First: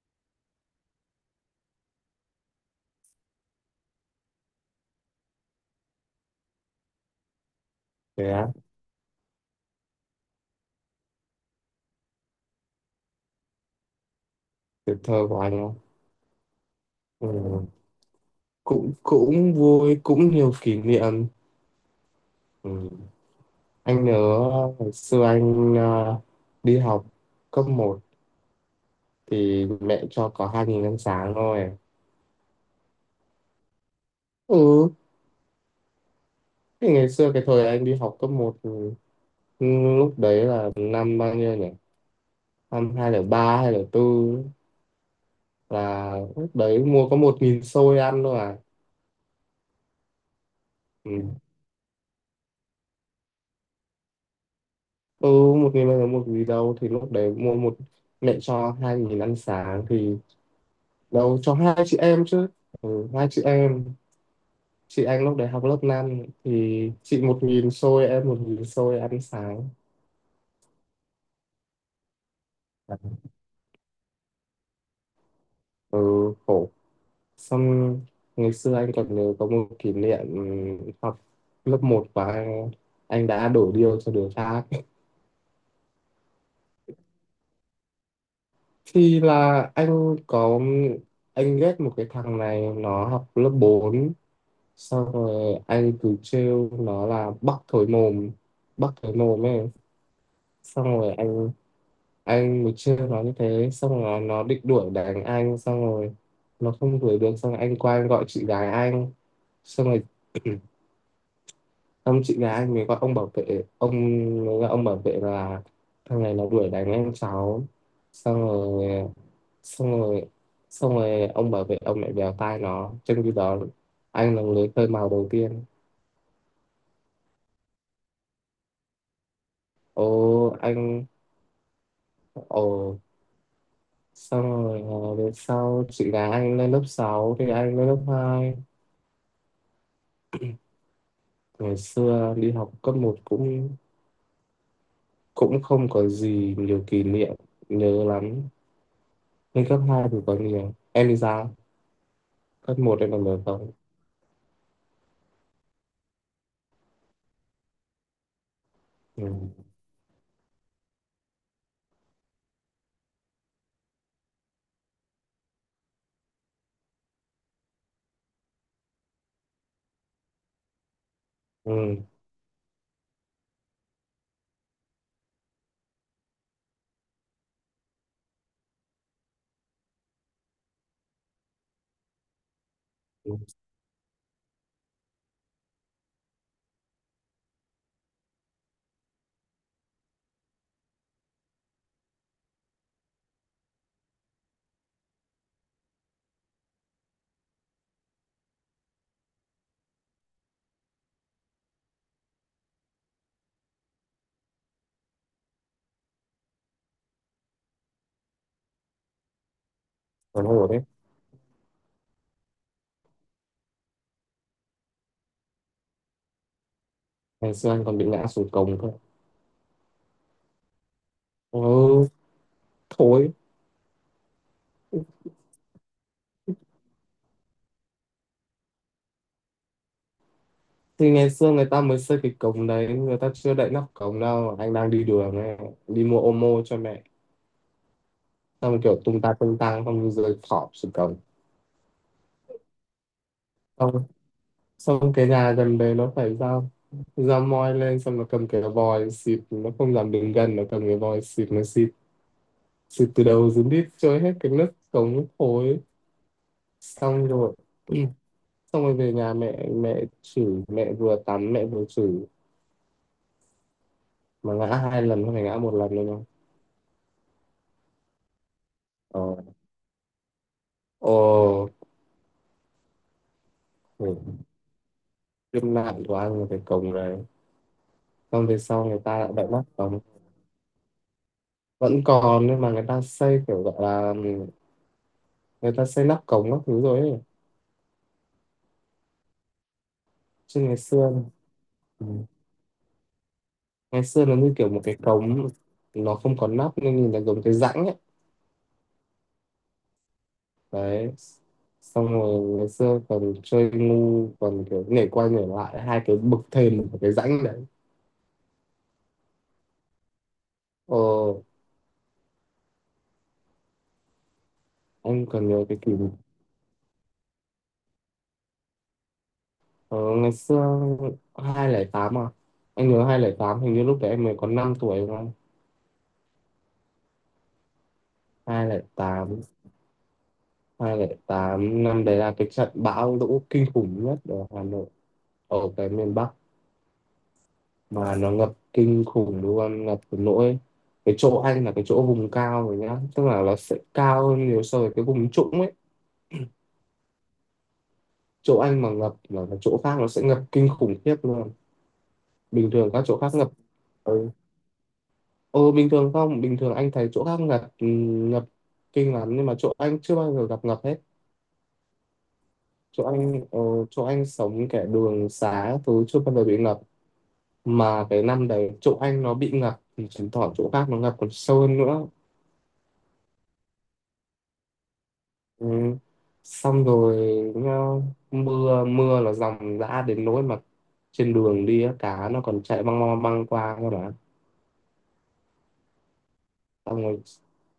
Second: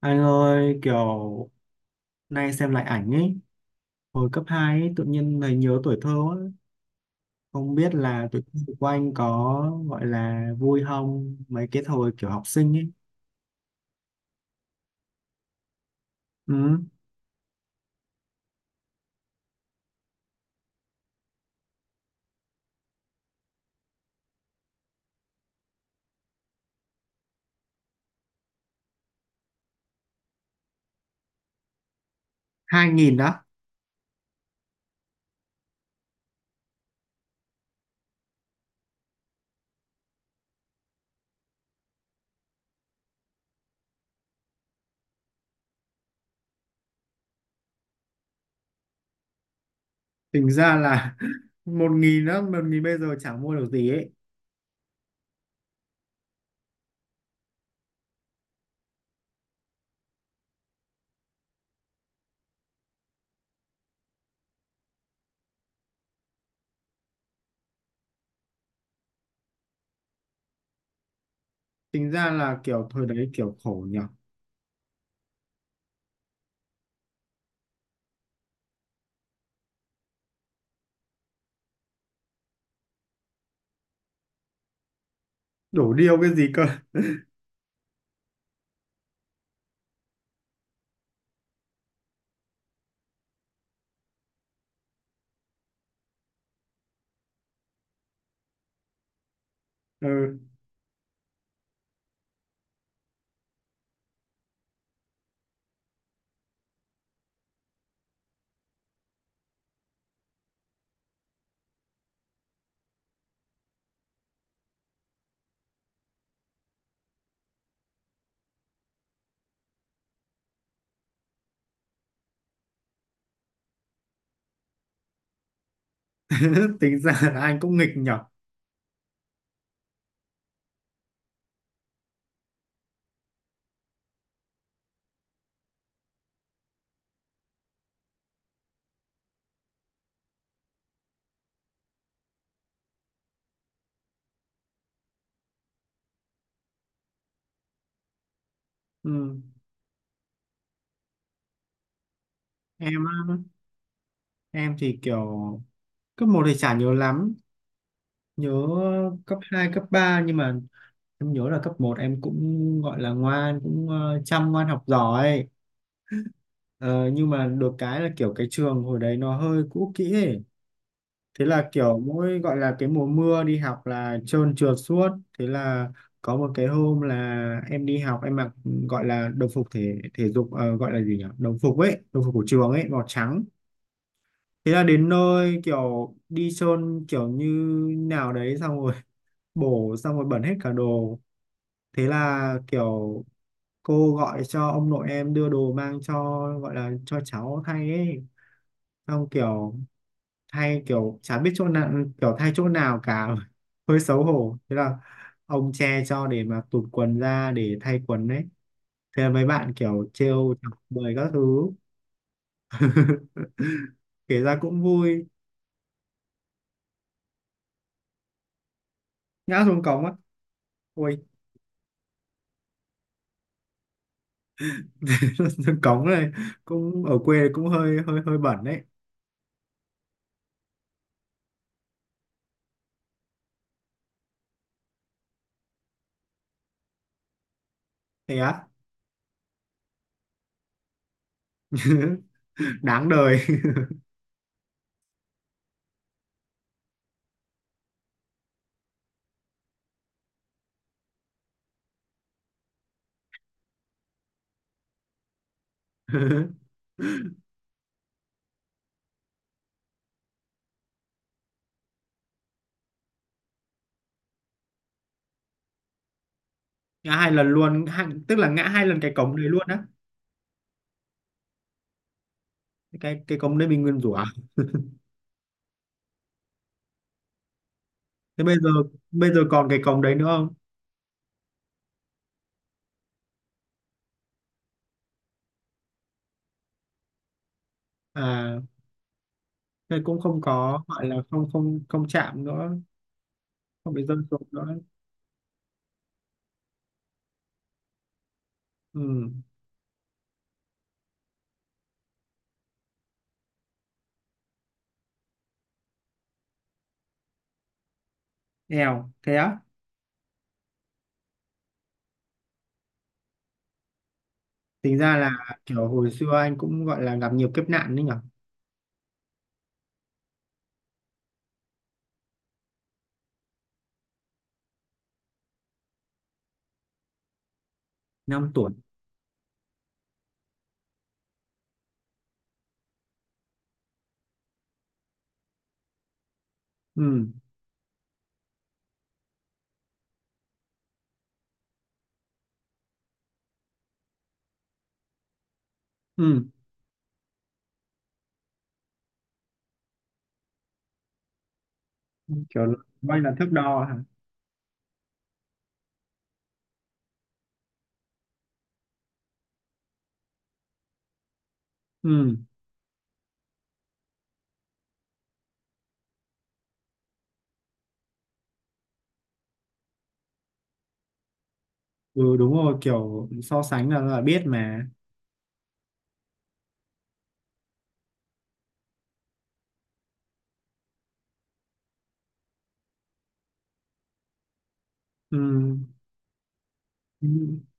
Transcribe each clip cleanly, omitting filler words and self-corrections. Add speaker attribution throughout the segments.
Speaker 1: Anh ơi, kiểu nay xem lại ảnh ấy, hồi cấp 2 ấy, tự nhiên thấy nhớ tuổi thơ quá. Không biết là
Speaker 2: Thế
Speaker 1: tuổi
Speaker 2: á,
Speaker 1: thơ của anh có gọi là vui không, mấy cái thời kiểu học sinh ấy.
Speaker 2: tuổi thơ của anh á.
Speaker 1: Ừ,
Speaker 2: Ừ. Cũng cũng vui, cũng nhiều kỷ niệm. Ừ. Anh nhớ hồi xưa anh đi học cấp một thì mẹ cho có 2.000 ăn sáng thôi.
Speaker 1: 2.000 đó,
Speaker 2: Ừ, thì ngày xưa cái thời anh đi học cấp một lúc đấy là năm bao nhiêu nhỉ? Năm 2003, 2004 là lúc đấy mua có 1.000 xôi ăn thôi à.
Speaker 1: tính ra là
Speaker 2: Ừ,
Speaker 1: 1.000 đó, 1.000 bây giờ chẳng mua được gì ấy.
Speaker 2: ừ, 1.000 bao giờ một gì đâu, thì lúc đấy mua một, mẹ cho 2.000 ăn sáng thì nấu cho hai chị em chứ. Ừ, hai chị em, chị Anh lúc đấy học lớp 5 thì chị một nghìn xôi em một nghìn xôi ăn sáng.
Speaker 1: Tính ra là kiểu thời đấy kiểu khổ nhở,
Speaker 2: Ừ, khổ. Xong ngày xưa anh còn nhớ có một kỷ niệm học lớp một và anh đã đổ điêu cho đứa khác.
Speaker 1: đổ điêu cái gì cơ.
Speaker 2: Thì là anh ghét một cái thằng này, nó học lớp 4, xong rồi anh cứ trêu nó là bắc thối mồm, bắc thối mồm ấy.
Speaker 1: Ừ,
Speaker 2: Xong rồi anh buổi trưa nó như thế, xong rồi nó định đuổi đánh anh, xong rồi nó không đuổi được, xong rồi anh qua anh gọi chị gái anh. Xong rồi ông chị gái anh mới gọi ông bảo vệ, ông mới gọi ông bảo vệ là thằng này nó đuổi đánh anh cháu. Xong rồi xong rồi xong rồi ông bảo vệ ông lại bèo tai nó, trong khi đó anh là người khơi mào đầu tiên.
Speaker 1: tính ra là anh cũng nghịch nhở.
Speaker 2: ô anh ồ Xong rồi, về sau chị gái anh lên lớp 6 thì anh lên lớp hai. Ngày xưa đi học cấp một cũng cũng không có gì nhiều kỷ niệm nhớ lắm.
Speaker 1: Ừ,
Speaker 2: Nhưng cấp 2 thì có nhiều. Em đi ra. Cấp
Speaker 1: em
Speaker 2: một em
Speaker 1: á,
Speaker 2: còn nhớ không?
Speaker 1: em thì kiểu cấp một thì chả nhớ lắm nhớ
Speaker 2: Ừ.
Speaker 1: cấp 2 cấp 3 nhưng mà em nhớ là cấp một em cũng gọi là ngoan cũng chăm ngoan học giỏi. Ờ, nhưng mà được cái là kiểu cái trường hồi đấy nó hơi cũ kỹ ấy. Thế là
Speaker 2: Ừ.
Speaker 1: kiểu mỗi gọi là cái mùa mưa đi học là trơn trượt suốt. Thế là có một cái hôm là em đi học em mặc gọi là đồng phục thể thể dục gọi là gì nhỉ? Đồng phục ấy, đồng phục của trường ấy màu
Speaker 2: Ừ.
Speaker 1: trắng. Thế là đến nơi kiểu đi trơn kiểu như nào đấy xong rồi bổ xong rồi bẩn hết cả đồ, thế là kiểu cô gọi cho ông nội em đưa đồ mang cho gọi là cho cháu thay ấy, xong kiểu thay kiểu chả biết chỗ nào, kiểu thay chỗ nào cả. Hơi xấu hổ, thế là ông che cho để mà tụt quần ra để thay quần đấy, thế là mấy bạn kiểu
Speaker 2: Còn
Speaker 1: trêu
Speaker 2: hổ
Speaker 1: chọc
Speaker 2: đấy.
Speaker 1: bời các thứ. Kể ra cũng vui.
Speaker 2: Ngày xưa anh còn bị ngã xuống cổng cơ.
Speaker 1: Ngã xuống cống á? Ôi.
Speaker 2: Ừ. Thôi.
Speaker 1: Xuống cống này, cũng ở quê cũng hơi hơi hơi bẩn đấy.
Speaker 2: Thì ngày xưa người ta mới xây cái cổng đấy. Người ta chưa đậy nắp cổng đâu. Anh đang đi đường này. Đi mua ô mô cho mẹ.
Speaker 1: Thế á?
Speaker 2: Xong rồi kiểu tung ta tung tăng. Xong rồi rơi thọp xuống cổng.
Speaker 1: Đáng đời.
Speaker 2: Xong Xong cái nhà gần đấy nó phải ra, ra moi lên, xong nó cầm cái vòi xịt, nó không dám đứng gần, nó cầm cái vòi xịt nó xịt, xịt từ đầu xuống đít trôi hết cái nước cống thối. Xong rồi ừ. Xong rồi về nhà, mẹ mẹ chửi, mẹ vừa tắm mẹ vừa chửi, mà ngã hai lần không phải ngã một lần đâu nhá.
Speaker 1: Ngã hai lần luôn, hai, tức là ngã hai lần cái
Speaker 2: ờ
Speaker 1: cổng đấy luôn á?
Speaker 2: ồ
Speaker 1: Cái cổng đấy mình nguyên rủa
Speaker 2: Khổ.
Speaker 1: à?
Speaker 2: Kiếp nạn của anh là cái cổng đấy.
Speaker 1: Thế
Speaker 2: Xong về sau người ta lại
Speaker 1: bây giờ
Speaker 2: đậy nắp
Speaker 1: còn cái
Speaker 2: cống.
Speaker 1: cổng đấy nữa không?
Speaker 2: Vẫn còn nhưng mà người ta xây kiểu gọi là, người ta xây nắp cống các thứ rồi ấy.
Speaker 1: À, thế cũng không
Speaker 2: Chứ ngày
Speaker 1: có gọi
Speaker 2: xưa,
Speaker 1: là không không
Speaker 2: ừ.
Speaker 1: không chạm nữa, không bị
Speaker 2: Ngày
Speaker 1: dâm
Speaker 2: xưa nó
Speaker 1: xuống
Speaker 2: như kiểu
Speaker 1: nữa.
Speaker 2: một cái cống, nó không có nắp nên nhìn là giống cái rãnh ấy.
Speaker 1: Ừ,
Speaker 2: Đấy, xong rồi ngày xưa còn chơi ngu, còn kiểu nhảy qua nhảy lại hai cái bậc thềm của cái rãnh đấy.
Speaker 1: nghèo thế á?
Speaker 2: ờ
Speaker 1: Tính ra
Speaker 2: anh còn
Speaker 1: là
Speaker 2: nhớ cái
Speaker 1: kiểu
Speaker 2: kỷ
Speaker 1: hồi
Speaker 2: niệm.
Speaker 1: xưa anh cũng gọi là gặp nhiều kiếp nạn đấy nhở.
Speaker 2: Ờ, Ngày xưa hai không không tám à, anh nhớ hai không không tám hình như lúc đấy em mới có 5 tuổi đúng không.
Speaker 1: Năm tuổi.
Speaker 2: 208 tám, năm đấy là cái trận bão lũ kinh khủng nhất ở Hà Nội, ở cái miền Bắc,
Speaker 1: Ừ,
Speaker 2: mà nó ngập kinh khủng luôn, ngập đến nỗi cái chỗ anh là cái chỗ vùng cao rồi nhá, tức là nó sẽ cao hơn nhiều so với cái vùng trũng ấy.
Speaker 1: ừ,
Speaker 2: Chỗ anh mà ngập là cái chỗ khác nó sẽ ngập kinh khủng khiếp luôn. Bình
Speaker 1: kiểu
Speaker 2: thường các chỗ
Speaker 1: quay
Speaker 2: khác
Speaker 1: là
Speaker 2: ngập.
Speaker 1: thước đo hả?
Speaker 2: Ừ. ừ bình thường, không bình thường anh thấy chỗ khác ngập, ngập kinh lắm, nhưng mà chỗ anh chưa bao giờ gặp ngập hết.
Speaker 1: Ừ,
Speaker 2: Chỗ anh chỗ anh sống kẻ đường xá thứ chưa bao giờ bị ngập, mà cái năm đấy chỗ anh nó bị ngập thì chứng tỏ chỗ khác nó ngập còn sâu hơn nữa.
Speaker 1: ừ, đúng rồi, kiểu so sánh là biết mà.
Speaker 2: Ừ. Xong rồi nhá, mưa mưa là dòng dã đến nỗi mà trên đường đi á, cá nó còn chạy băng băng băng qua cơ mà.
Speaker 1: Ừ.
Speaker 2: Xong rồi
Speaker 1: Ừ.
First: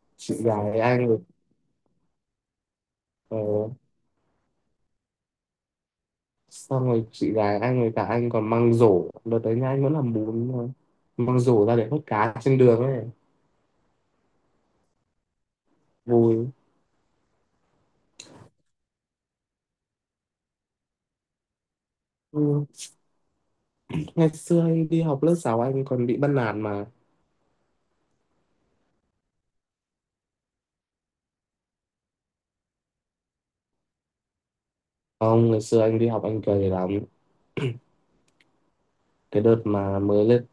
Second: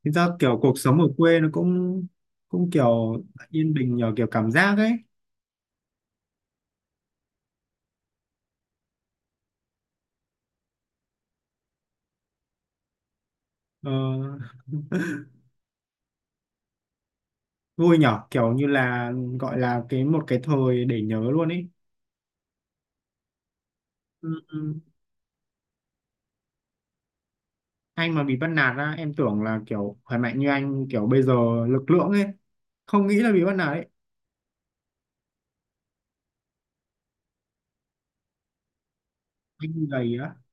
Speaker 1: Thực ra
Speaker 2: chị
Speaker 1: kiểu
Speaker 2: gái
Speaker 1: cuộc sống
Speaker 2: anh
Speaker 1: ở
Speaker 2: rồi
Speaker 1: quê nó cũng cũng kiểu
Speaker 2: ờ,
Speaker 1: yên bình nhờ kiểu cảm giác ấy.
Speaker 2: xong rồi chị gái anh rồi cả anh còn mang rổ đợt đấy nhá, anh vẫn làm bún thôi, mang rổ ra để hút cá trên đường ấy.
Speaker 1: ờ,
Speaker 2: Vui.
Speaker 1: Vui nhỏ kiểu như là gọi là cái một cái thời để nhớ luôn ấy.
Speaker 2: Ừ.
Speaker 1: Ừ,
Speaker 2: Ngày xưa
Speaker 1: ừ.
Speaker 2: anh đi học lớp 6 anh còn bị bắt nạt mà.
Speaker 1: Anh mà bị bắt nạt á? Em tưởng là kiểu khỏe mạnh như anh kiểu bây giờ, lực lượng ấy, không nghĩ là bị bắt nạt ấy.
Speaker 2: Không, ngày xưa anh đi học anh cười lắm, cái đợt
Speaker 1: Anh
Speaker 2: mà
Speaker 1: gầy
Speaker 2: mới
Speaker 1: á?
Speaker 2: lên.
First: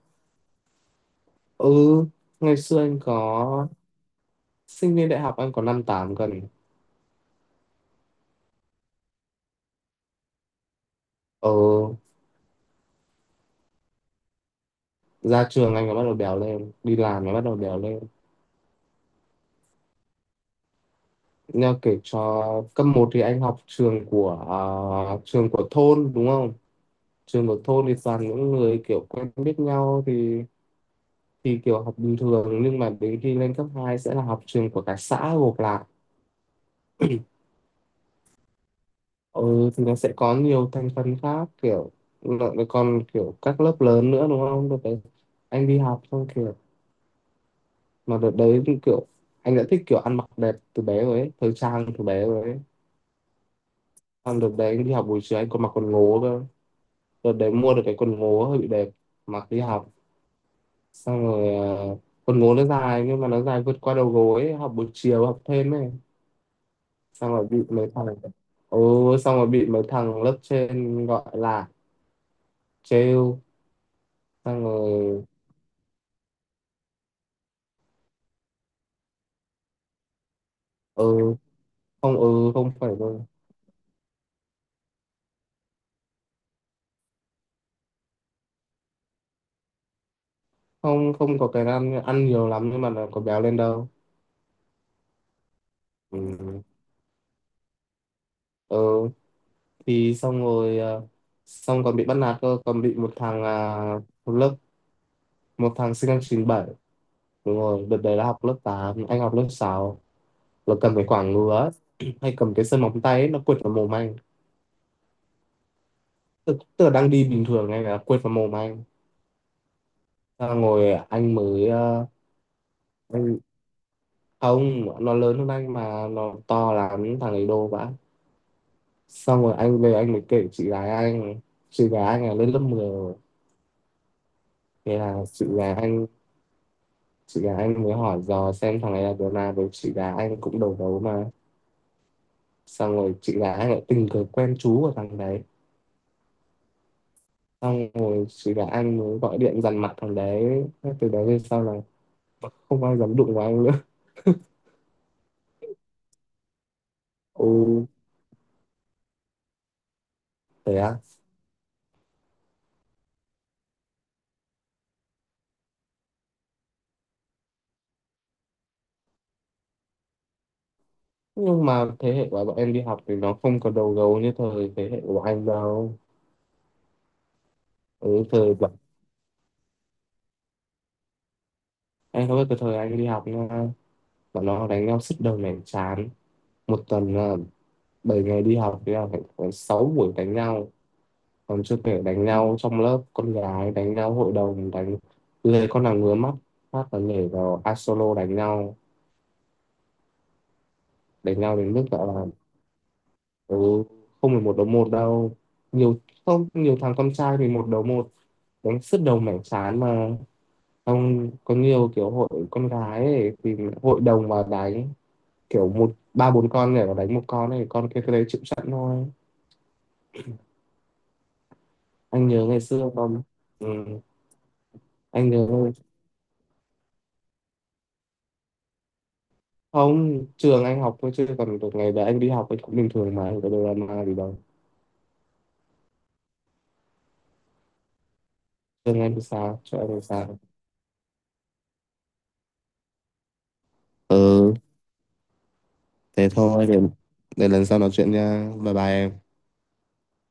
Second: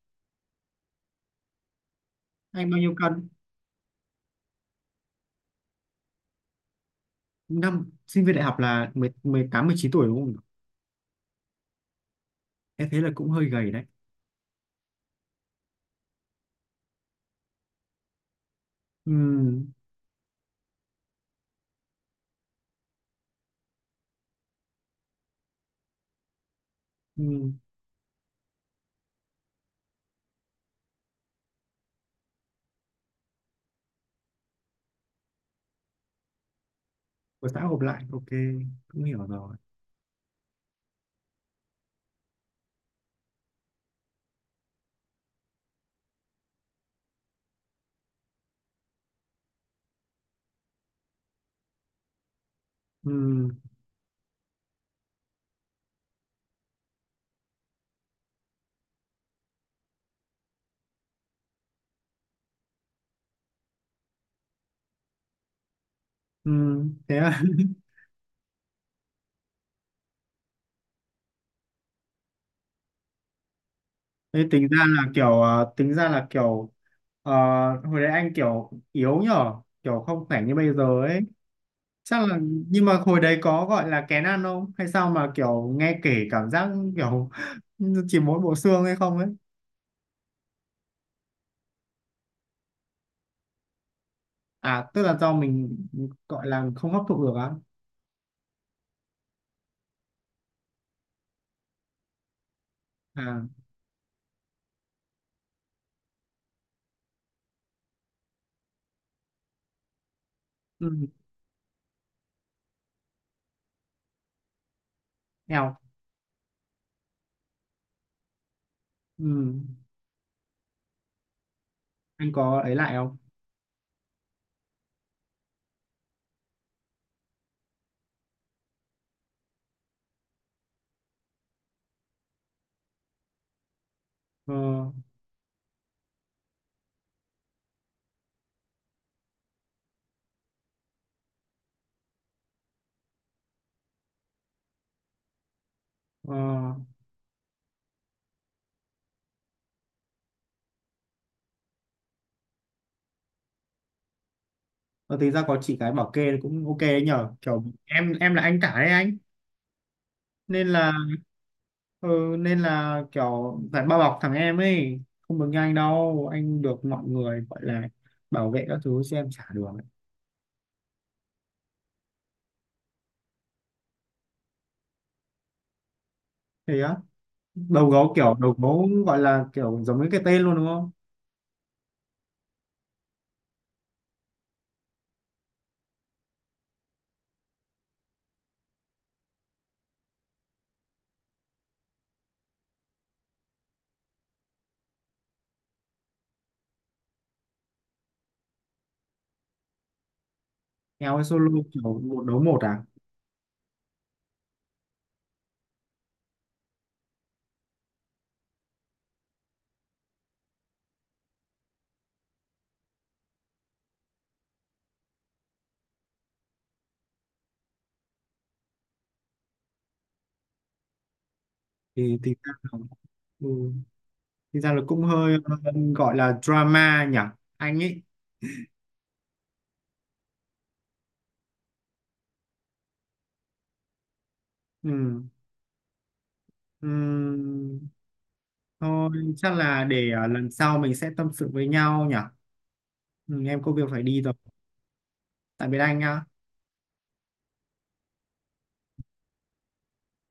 Speaker 2: Ừ, ngày
Speaker 1: Anh bao
Speaker 2: xưa
Speaker 1: nhiêu
Speaker 2: anh
Speaker 1: cân?
Speaker 2: có, sinh viên đại học anh có năm tám cân.
Speaker 1: Năm sinh viên đại học là mười mười tám mười chín tuổi đúng không?
Speaker 2: ờ
Speaker 1: Em thấy là cũng hơi gầy đấy.
Speaker 2: Ra trường anh mới bắt đầu béo lên, đi làm mới bắt đầu béo lên.
Speaker 1: Ừ,
Speaker 2: Nha kể cho. Cấp một thì anh học trường của, à, trường của thôn đúng không. Trường
Speaker 1: ừ.
Speaker 2: của thôn thì toàn những người kiểu quen biết nhau, thì kiểu học bình thường, nhưng mà đến khi lên cấp 2 sẽ là học trường của cả xã gộp lại.
Speaker 1: Của xã gộp lại, ok, cũng hiểu rồi.
Speaker 2: Ừ thì nó sẽ có nhiều thành phần khác, kiểu nó còn kiểu các lớp lớn nữa đúng không. Đợt đấy anh đi học xong kiểu, mà đợt đấy thì kiểu anh đã thích kiểu ăn mặc đẹp từ bé rồi ấy, thời trang từ bé rồi ấy.
Speaker 1: Ừ.
Speaker 2: Xong đợt đấy anh đi học buổi chiều anh còn mặc quần ngố cơ. Đợt đấy mua được cái quần ngố hơi bị đẹp, mặc đi học. Xong rồi quần ngố nó dài nhưng mà nó dài vượt qua đầu gối ấy. Học buổi chiều học thêm ấy,
Speaker 1: Ừ, thế
Speaker 2: xong
Speaker 1: à?
Speaker 2: rồi bị mấy thằng, ừ, xong rồi bị mấy thằng lớp trên gọi là trêu.
Speaker 1: Thế
Speaker 2: Xong
Speaker 1: tính ra là
Speaker 2: rồi,
Speaker 1: tính ra là ờ, hồi đấy anh kiểu yếu nhở, kiểu không khỏe như bây giờ ấy.
Speaker 2: ừ không,
Speaker 1: Chắc là
Speaker 2: ừ không
Speaker 1: nhưng
Speaker 2: phải
Speaker 1: mà hồi
Speaker 2: đâu,
Speaker 1: đấy có gọi là kén ăn không hay sao mà kiểu nghe kể cảm giác kiểu chỉ mỗi bộ xương hay không ấy.
Speaker 2: không, không có cái ăn ăn nhiều lắm nhưng mà nó có béo lên đâu.
Speaker 1: À, tức là do mình gọi
Speaker 2: Ừ.
Speaker 1: là không hấp thụ được á?
Speaker 2: Ừ thì xong rồi xong còn bị bắt nạt cơ, còn bị một
Speaker 1: À.
Speaker 2: thằng một lớp, một thằng sinh năm 97, đúng rồi đợt đấy là học lớp 8 anh học lớp sáu, là cầm cái
Speaker 1: Ừ.
Speaker 2: quảng ngứa ấy, hay cầm cái sơn móng tay ấy, nó quệt vào mồm anh.
Speaker 1: Eo.
Speaker 2: Tức là đang đi bình thường anh là quệt vào mồm anh.
Speaker 1: Ừ.
Speaker 2: Xong rồi anh mới
Speaker 1: Anh có ấy lại không?
Speaker 2: anh không, nó lớn hơn anh mà nó to lắm thằng ấy đô vãi. Xong rồi anh về anh mới kể chị gái anh, chị gái anh là lên lớp 10 rồi.
Speaker 1: Ờ.
Speaker 2: Thế là chị gái anh mới hỏi dò xem thằng này là đứa nào, với chị gái anh cũng đầu gấu mà. Xong rồi chị gái anh lại tình cờ quen chú của thằng đấy.
Speaker 1: Ờ.
Speaker 2: Xong rồi chị gái anh mới gọi điện dằn mặt thằng đấy. Thế từ đấy về sau là không ai dám đụng vào anh nữa.
Speaker 1: Ờ, tính ra có chị gái bảo kê cũng ok đấy nhở,
Speaker 2: ồ
Speaker 1: kiểu em là anh cả đấy anh, nên
Speaker 2: Thế
Speaker 1: là,
Speaker 2: á.
Speaker 1: ừ, nên là kiểu phải bao bọc thằng em ấy, không được như anh đâu, anh được mọi người gọi là bảo vệ các thứ chứ em chả được ấy.
Speaker 2: Nhưng mà thế hệ của bọn em đi học thì nó không có đầu gấu như thời thế hệ của anh đâu.
Speaker 1: Thế á? Đầu
Speaker 2: Ừ,
Speaker 1: gấu kiểu đầu
Speaker 2: thời bọn
Speaker 1: gấu gọi là kiểu giống như cái tên luôn đúng không?
Speaker 2: em không biết cái thời anh đi học nha, bọn nó đánh nhau sứt đầu mẻ chán. Một tuần là 7 ngày đi học thì là phải có 6 buổi đánh nhau, còn chưa kể đánh nhau trong lớp, con gái đánh nhau hội đồng đánh, lề con nào ngứa mắt phát là nhảy vào a solo đánh nhau.
Speaker 1: Eo, hay
Speaker 2: Đánh
Speaker 1: solo
Speaker 2: nhau đến mức
Speaker 1: kiểu
Speaker 2: gọi
Speaker 1: một
Speaker 2: là,
Speaker 1: đấu một à?
Speaker 2: ừ, không phải một đấu một đâu, nhiều. Không, nhiều thằng con trai thì một đấu một, đánh sứt đầu mẻ trán mà. Không, có nhiều kiểu hội con gái ấy, thì hội đồng mà đánh, kiểu một ba bốn con nhảy vào đánh một con, này con kia cái đấy chịu sẵn thôi.
Speaker 1: thì
Speaker 2: Anh
Speaker 1: thì
Speaker 2: nhớ
Speaker 1: ra
Speaker 2: ngày
Speaker 1: là,
Speaker 2: xưa không.
Speaker 1: ừ,
Speaker 2: Ừ.
Speaker 1: thì ra là cũng
Speaker 2: Anh
Speaker 1: hơi
Speaker 2: nhớ
Speaker 1: gọi là drama nhỉ, anh ấy.
Speaker 2: không, trường anh học thôi chứ còn được, ngày đấy anh đi học anh cũng bình thường mà không có drama gì đâu.
Speaker 1: Ừ. Ừ.
Speaker 2: Trường
Speaker 1: Thôi,
Speaker 2: em thì
Speaker 1: chắc
Speaker 2: sao, chỗ
Speaker 1: là
Speaker 2: em thì
Speaker 1: để
Speaker 2: sao.
Speaker 1: lần sau mình sẽ tâm sự với nhau nhỉ. Ừ, em có việc phải đi rồi,
Speaker 2: Ừ,
Speaker 1: tạm biệt anh nhá.
Speaker 2: thế thôi, để lần sau nói chuyện nha. Bye bye em.